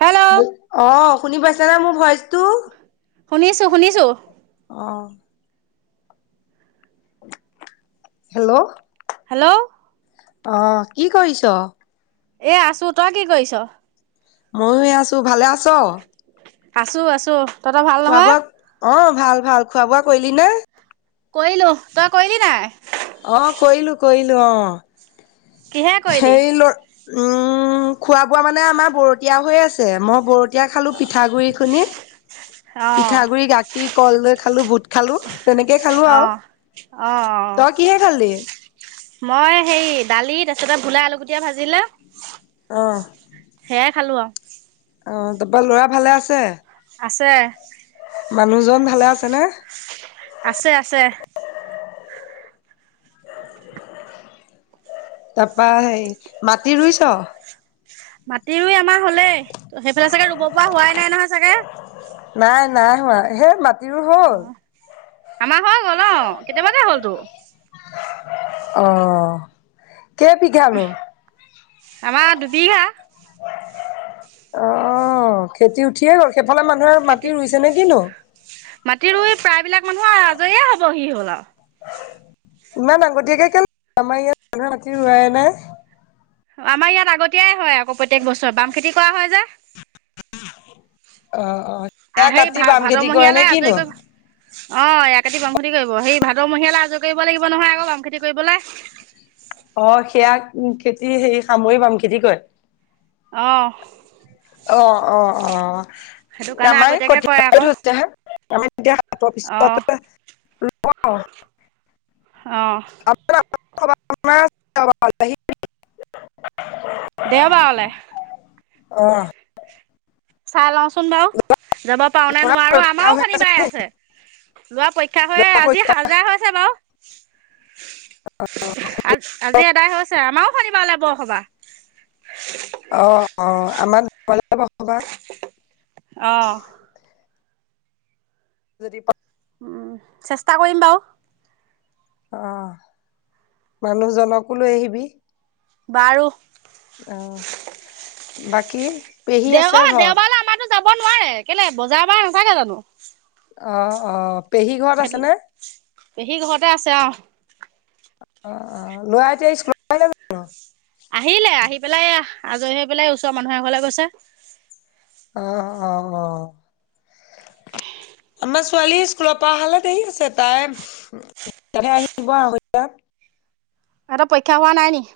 Hello! অ', শুনি পাইছানা মোৰ ভইচটো? শুনিছোঁ, শুনিছোঁ। অ'। হেল্ল'! হেল্ল'? অ কি কৰিছ? এ আছো, তই কি কৰিছ? ময়ো এ আছো ভালে আছ? আছো আছো। তহঁতৰ ভাল খোৱা নহয় -বোৱা, অ ভাল ভাল, খোৱা - বোৱা কৰিলি নে? কৰিলো, তই কৰিলি নাই? অ কৰিলো কৰিলো অ। কিহে কৰিলি হেৰি ল উম খোৱা বোৱা মানে আমাৰ বতীয়া হৈ আছে মই ব তিয়া খালোঁ পিঠাগুড়িখিনি। অ পিঠাগুৰি, গাখীৰ, কল লৈ খালো, বুট খালো তেনেকেই খালো অ আৰু। অ অ। তই কিহে খালি? মই হে দালি তাৰপছিতে ভোলাই আলুগুটীয়া ভাজিলে। অ। সেয়াই খালো আৰু। অ তাৰপা ল'ৰা ভালে আছে? আছে। মানুহজন ভালে আছেনে? আছে আছে। তাৰপা সেই মাটি ৰুইছ? মাটি ৰুই আমাৰ হলেই, ত সেইফালে চাগে ৰুব পৰা হোৱাই নাই নহয় চাগে? নাই নাই হোৱা সেই মাটি ৰুই অ হ'ল? আমাৰ হৈ গ'ল অ, কেতিয়াবাতে হ'লতো। অ, কেই বিঘানো? আমাৰ দুবিঘা। অ খেতি উঠিয়ে গ'ল সেইফালে মানুহে মাটি খেতি ৰুইছে নে কিনো? মাটি ৰুই প্ৰায়বিলাক মানুহৰ আজৰিয়ে হ'ব সি হ'ল আৰু। ইমান আগতীয়াকে কে আমাৰ ইয়াত মানুহৰ মাটি ৰুৱাই নাই। অ আমাৰ ইয়াত আগতীয়াই হয় আকৌ প্ৰত্যেক বছৰ বাম খেতি কৰা হয় যে। অ অ। সেয়া আহেই কাটি ভা বাম ভাদ খেতি কৰে নে মহীয়ালৈ কিনো আজৰি কৰিব অ ইয়া খেতি বাম খেতি কৰিব সেই ভাদৰ মহিয়ালে আজৰি কৰিব লাগিব নহয় আকৌ বাম খেতি কৰিবলৈ। অ সেয়া উম খেতি হেৰি সামৰি বাম খেতি কৰে। অ। অ অ অ। সেইটো কাৰণে আমাৰ আগতীয়াকৈ কৰে আকৌ [unintelligible] হে আমি তেতিয়া হাটৰ পিছৰ অঁ পৰা [unintelligible] অঁহ। [unintelligible] দেওবাৰলে। অ। চাই লওঁচোন বাৰু যাব পাৰো নে ল'ৰা নোৱাৰো? পৰীক্ষা হৈ আমাৰো শনিবাৰে নি আছে। লোৱা পৰীক্ষা হৈ ল'ৰা পৰীক্ষা আজি হাজাৰ হৈছে বাৰু। আজ আজি এদাই হৈছে আমাৰো শনিবাৰলৈ বৰসভা। অ অ আমাক লৈ যাব কবা। অ যদি [unintelligible] চেষ্টা কৰিম বাৰু। অঁ মানুহজনকো লৈ আহিবি। বাৰু অ বাকী। পেহী আছে দেওবাৰ ঘৰত দেওবাৰলে আমাৰতো যাব নোৱাৰে কেলে বজাৰ বাৰ নাথাকে জানো। অ অ পেহী ঘৰত সেইটো আছেনে? পেহী ঘৰতে আছে অ। অ অ লৰা এতিয়া স্কুলত, আহিলে আহি পেলাই আজৰি হৈ পেলাই ওচৰৰ মানুহে এ ঘৰলে গৈছে। অ অ অ অ। আমাৰ ছোৱালী স্কুলৰ পৰা অহালৈ দেৰি হৈছে তাই। তাই আহিব আঢ়ৈ টা। সিহতৰ পৰীক্ষা হোৱা নাই নেকি?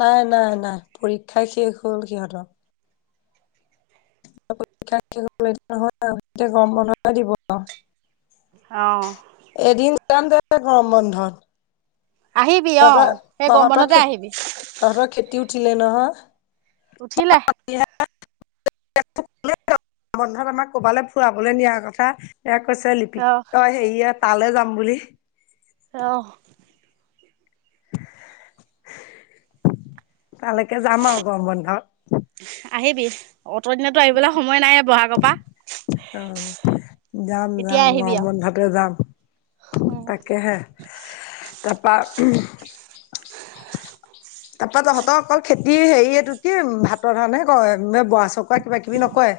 নাই নাই নাই পৰীক্ষাই শেষ হ'ল সিহঁতৰ। নহয় এতিয়া গৰম বন্ধ দিব আউ। অ এদিন যাম দে গৰম বন্ধত। আহিবি অ তহঁতৰ সেই গৰম তহঁতৰ বন্ধতে খেতি আহিবি। তহঁতৰ খেতি উঠিলে নহয়। উঠিলে। বন্ধত আমাক কৰবালে ফূৰাবলৈ নিয়া কথা। এ কৈছে লিপি অ হেৰি তালৈ যাম বুলি। অ তালেকে যাম আৰু গম বন্ধত। আহিবি অত দিনে টো আহিবলৈ সময় নাই বহাগৰ পৰা। অ যাম এতিয়া যাম আহিবি গৰম আৰু বন্ধতে যাম উম তাকেহে, তা পা। তাৰপৰা তহঁতৰ অকল খেতি হেৰি এইটো কি ভাতৰ কাৰণে কয় বৰা চকৰা কিবা কিবি নকয়।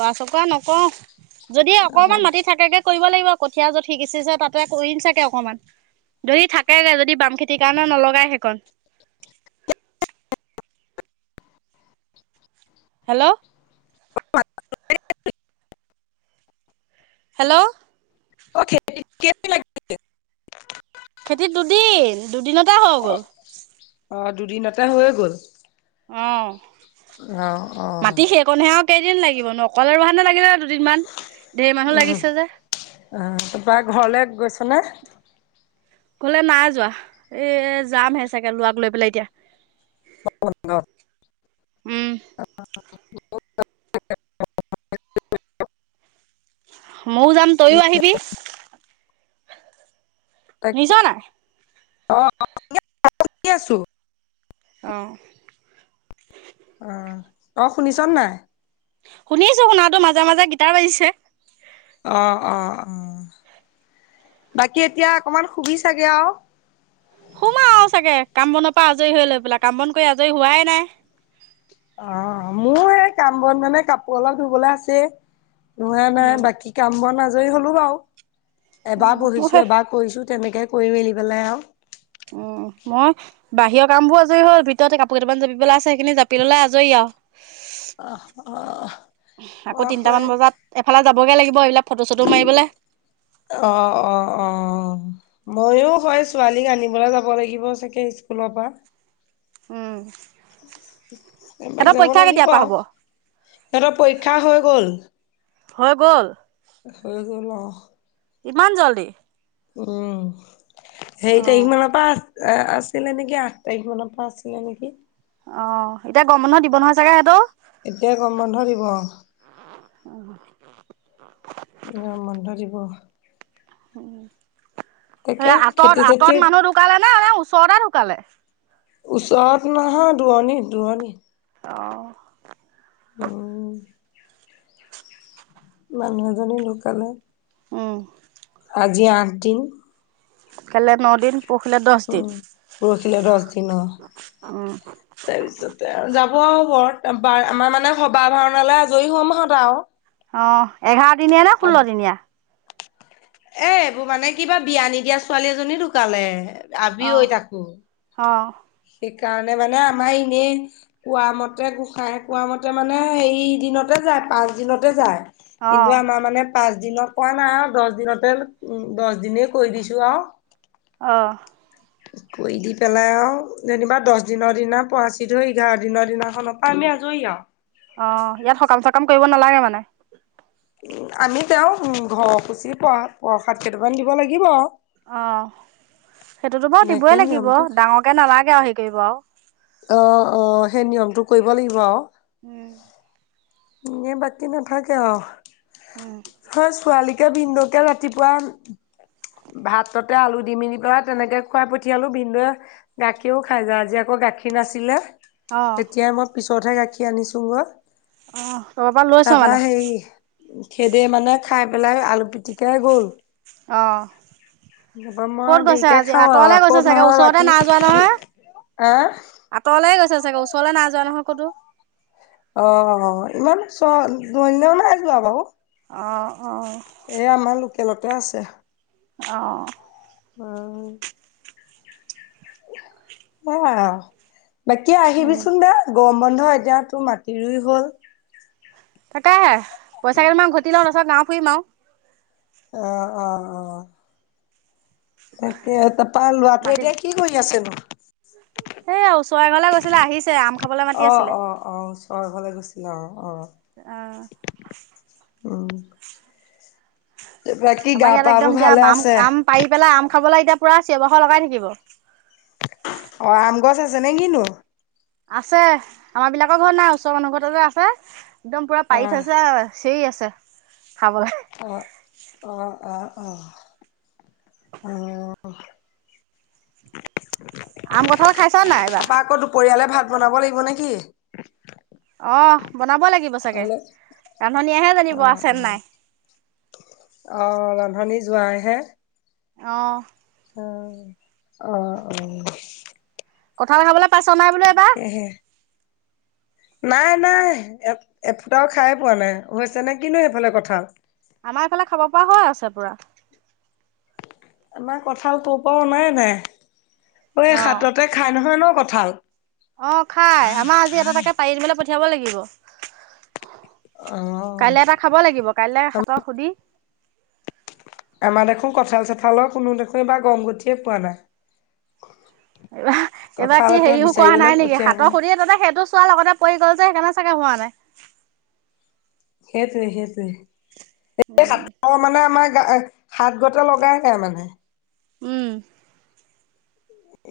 বৱা চকাআ নকও, যদি অকমান মাটি থাকেগে কৰিব লাগিব কঠীয়া যত সিচিছে তাতে কৰিম চাগে অকনমান। যদি থাকেগে যদি বাম খেতিৰ কাৰণে নলগাই হেইকন। হেল্লৌ, হেল্লৌ, অঁ [unintelligible] খেতি দুদিন দুদিনতে হৈ গ'ল। অ দুদিনতে হৈ গ'ল। অ অ অ মাটি সেই। অকণ সে আউ কেইদিন লাগিব নো অকলে ৰুৱা হেঁতেন লাগিলে হয় দুদিন মান ঢেৰ মানুহ উম লাগিছে যে। অ তাৰপৰা ঘৰলে গৈছা নে? ঘলে নাই যোৱা এ যামহে চাগে লোৱাক লৈ পেলাই এতিয়া। [inaudible] উম। [unintelligible] ময়ো যাম, তয়ো আহিবি। শুনিছ তাকে। নাই? অ, অ [unintelligible] অ। অ, অ, শুনিছ নে নাই! শুনিছো, শুনাতটো। মাজে-মাজে গীতাৰ বাজিছে। অ, অ, অ, বাকী, এতিয়া অকমান শুবি চাগে আও। শুম আৰু চাগে, কাম-বনৰ পৰা আজৰি হৈ লৈ পেলাই, কাম-বন পৰা আজৰি হোৱাই নাই। অ, মোৰ এই কাম-বন মানে কাপোৰ অলপ ধুবলৈ আছেই ধুৱাই নাই, উম। বাকী কাম-বন আজৰি হ'লো বাৰু! উম, এবাৰ মোৰ বহিছো সেই এবাৰ কৰিছোঁ, তেনেকে কৰি-মেলি পেলাই আৰু উম, মই বাহিৰৰ কামবোৰ আজৰি হ'ল, ভিতৰ কাপোৰ কেইটা মান জাপিবলৈ আছে, সেইখিনি জাপি ল'লে আজৰি আৰু। অ, অ, মই আকৌ এই এইফালে যাবগৈ লাগিব, এইবিলাক ফটো-চটো মাৰিবলৈ। অ, অ, অ। ময়ো হয় ছোৱালীক আনিবলৈ যাব লাগিব চাগে, স্কুলৰ পৰা। উম। এপাক সিহঁতৰ যাব পৰীক্ষা লাগিব, কেতিয়াৰ পৰা হ'ব সিহঁতৰ পৰীক্ষা হৈ গ'ল। হৈ গ'ল! হৈ গ'ল অ। ইমান জল্দি! উম, হেৰি অঁ তাৰিখ মানৰ পা এ, আছিলে নেকি, আঠ তাৰিখ মানৰ পৰা আছিলে নেকি! অ, এতিয়া গৰম বন্ধ দিব নহয় চাগে সিহতো? এতিয়া গৰম বন্ধ দিব অ। [unintelligible] গৰম বন্ধ দিব। এ, তাকে খেতি আঁতৰত-আঁতৰত চেতিত মানুহ ঢুকালে নে ওচৰতে ঢুকালে? ওচৰত নহয়, দুৰনি-দুৰনি। অ। অ। মানুহ এজনী ঢুকালে। উম। আজি আঠ দিন। কাইলৈ ন দিন। পৰহিলে দহ দিন উম, পৰহিলে দহ দিন অ। উম তাৰ পিছতেই আৰু যাব আৰু ব্ৰত [unintelligible] আমাৰ মানে ভাওনালৈ আজৰি হম হত আৰু। অ', এঘাৰ দিনিয়া নে ষোল্ল দিনিয়া! এ, এইবোৰ মানে কিবা বিয়া নিদিয়া ছোৱালী এজনী ঢুকালে, আবিঐ তাকো। অ। সেই কাৰণে মানে আমাৰ এনেই কোৱা মতে, গোঁসাই কোৱা মতে মানে, হেই দিনতে যায়, পাঁচ দিনতে যায়। কিন্তু অঁ আমাৰ মানে। পাঁচ দিনত পোৱা নাই আৰু দছ দিনতে দছ দিনে কৈ দিছো আৰু। অ কৰি দি পেলাই আৰু। যেনিবা দহ দিনৰ দিনা পৰাচিত হৈ‌, এঘাৰ দিনৰ দিনাখনৰ‌ পৰা আমি আজৰি আৰু। অ 'ইয়াত সকাম -চকাম কৰিব নালাগে মানে। উ, আমি যাওঁ উম, ঘৰ সুচি প্ৰসাদ -প্ৰসাদ কেইটামান দিব লাগিব আৰু। অ 'সেইটোতো বাৰু তেনেকে দিবই লাগিব। নিয়মটো ডাঙৰকে নালাগে আৰু হেৰি কৰিব আৰু। অ'অ'সেই নিয়মটো কৰিব লাগিব আৰু। উম। এনে বাকী নাথাকে আৰু উম সেই ছোৱালী। তই ভিনদেউকে ৰাতিপুৱা। ভাততে আলু দি মেলি পেলাই তেনেকে খুৱাই পঠিয়ালো ভিনদেউক। গাখীৰো খাই যায়, আজি আকৌ গাখীৰ নাছিলে। অঁ তেতিয়া মই পিছতহে গাখীৰ আনিছোঁ গৈ। উম। তাৰ পৰা হেই সেতি মানে খাই পেলাই, আলু পিটিকাই গ'ল। অ তাৰপা মই ক'ত গৈছে দেৰিকে আজি, খাওঁ আৰু আঁতৰলে আকৌ গৈছে চাগে নহয় ওচৰতে ৰাতি না -যোৱা নহয়। আহ আঁতৰলৈ গৈছে চাগে, ওচৰলৈ না -যোৱা নহয় ক'তো। অ'অ'ইমান চ দূৰলৈ না-যোৱা বাৰু। অ'অ' এই আমাৰ লোকেলতে আছে। অ উম। অহ, বাকী আহিবি উম, চোন বা গৰম বন্ধ এতিয়া তোৰ মাটি ৰুই হ'ল। তাকেহে পইচা কেইটামান ঘটি লও তাৰপিছত, গাওঁ ফুৰিম আৰু। অ 'অ 'অ তাকেই তাৰপা ল'ৰা টোৱে মাতিছে এতিয়া কি কৰি আছেনো? এই ওচৰে এঘৰলৈ গৈছিলে আহিছে, আম খাবলৈ মাতি আছে। অ'অ'অ'ওচৰ ঘৰলৈ গৈছিলে অ'অ। অ। উম। বাকী গা আমাৰ ইয়াত পাবোৰ একদম এতিয়া ভালে বাম আছে? আম পাৰি পেলাই। আম খাবলৈ এতিয়া পুৰা চিঞঁৰ-বাখৰ লগাই থাকিব। অ' আম গছ আছেনে কিনো? আছে, আমাৰ বিলাকৰ ঘৰত নাই। ওচৰ মানুহ ঘৰত যে আছে, একদম পুৰা অ'। পাৰি থৈছে। চিঞৰী আছে খাবলৈ অ অ অ অ অ আম কঁঠাল খাইছা নাই এইবাৰ পৰিয়ালে ভাত বনাব লাগিব নেকি অঁ বনাব লাগিব চাগে অ', ৰান্ধনীয়েহে জানিব আছে অ', নাই অ ৰান্ধনি যোৱাই হে অ অ অ অ কঁঠাল খাবলৈ পাইছ নাই বোলো এইবাৰ এহে নাই নাই এফুটাও খায়ে পোৱা নাই হৈছে নে কিনো সেইফালে কঁঠাল আমাৰ ফালে খাব পৰা হৈ আছে পুৰা আমাৰ কঁঠাল কৰ' পৰাও অনায়ে নাই ঐ হাততে খাই নহয় ন কঁঠাল অ খাই আমাৰ আজি এটা এটাকে পাৰি আনিবলে পঠিয়াব লাগিব। কাইলৈ অ এটা খাব লাগিব কাইলৈ হাতক সুধি আমাৰ দেখোন কঁঠাল চঠালৰ কোনো দেখোন এইবাৰ গম গতিয়ে পোৱা নাই। এইবাৰ এইবাৰ কঁঠাল কি এটা হেৰিও কোৱা বিচাৰিবলৈ নাই নেকি পঠিয়াবই হাতৰ সুদি তাতে সেইটো চোৱাৰ লগতে পৰি গ'ল যে সেইকাৰণে চাগে হোৱা নাই। সেইটোৱে সেইটোৱে উম অ মানে আমাৰ হাতগটা লগাই নাই মানে। উম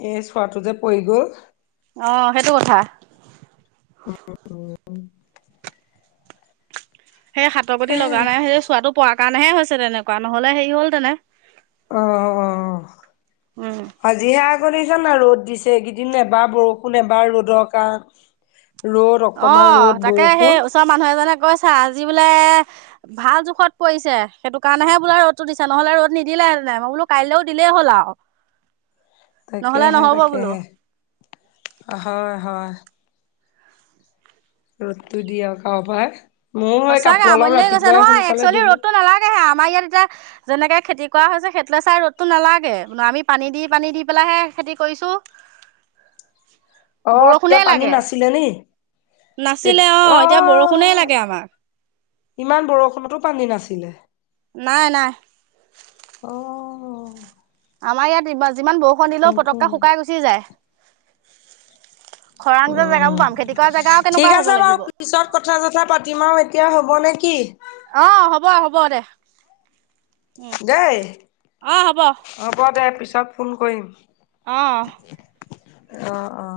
এই চোৱাটো যে পৰি গ'ল। অ সেইটো কথা সেই হাতৰগটি লগা তাকেহে নাই সেই চোৱাটো পোৱাৰ কাৰণেহে হৈছে তেনেকুৱা নহলে হেৰি হ'ল তেনে অ অ অ উম আজিহে আগত দিছ না ৰ'দ দিছে এই কেইদিন এবাৰ বৰষুণ এবা ৰ'দৰ কাৰণ ৰ'দ অকণমান ৰ'দ বৰষুণ ওচৰ মানুহ এজনে কৈছে আজি বোলে ভাল জোখত পৰিছে সেইটো কাৰণেহে বোলে ৰ'দটো দিছে নহ'লে ৰ'দ নিদিলেহেলে মই বোলো কাইলৈও দিলেই হ'ল আৰু [inaudible] নহ'লে তাকেহে নহ'ব বোলো। তাকেহে হয় হয়। ৰ'দটো দিয়ক আৰু ভাই সঁচাকে আমনি লাগি গৈছে নহয় একচোৱেলি ধুলো ৰ'দটো নালাগেহে আমাৰ ইয়াত এতিয়া যেনেকে খেতি কৰা হৈছে সেইটো চাই ৰ'দটো নালাগে আমি পানী দি পানী দি পেলাইহে খেতি কৰিছো। [inaudible] অ তেতিয়া পানী নাছিলে নি। নাছিলে অ এতিয়া বৰষুণেই লাগে আমাক। ইমান বৰষুণতো পানী নাছিলে। নাই নাই। অ আমাৰ ইয়াত ইমান যিমান বৰষুণ দিলেও তাকে পতককৈ শুকাই গুচি যায়। খৰাং যে উম জেগাবোৰ বাম খেতি কৰা জেগাও ঠিক কেনেকোৱা হ'ব আছে বাৰু লাগিব। পিছত কথা জথা পাতিম আৰু এতিয়া হ'ব নে কি। অ হ'ব হ'ব দে। উম দেই অ হ'ব হ'ব দে পিছত ফোন কৰিম। অ অ অ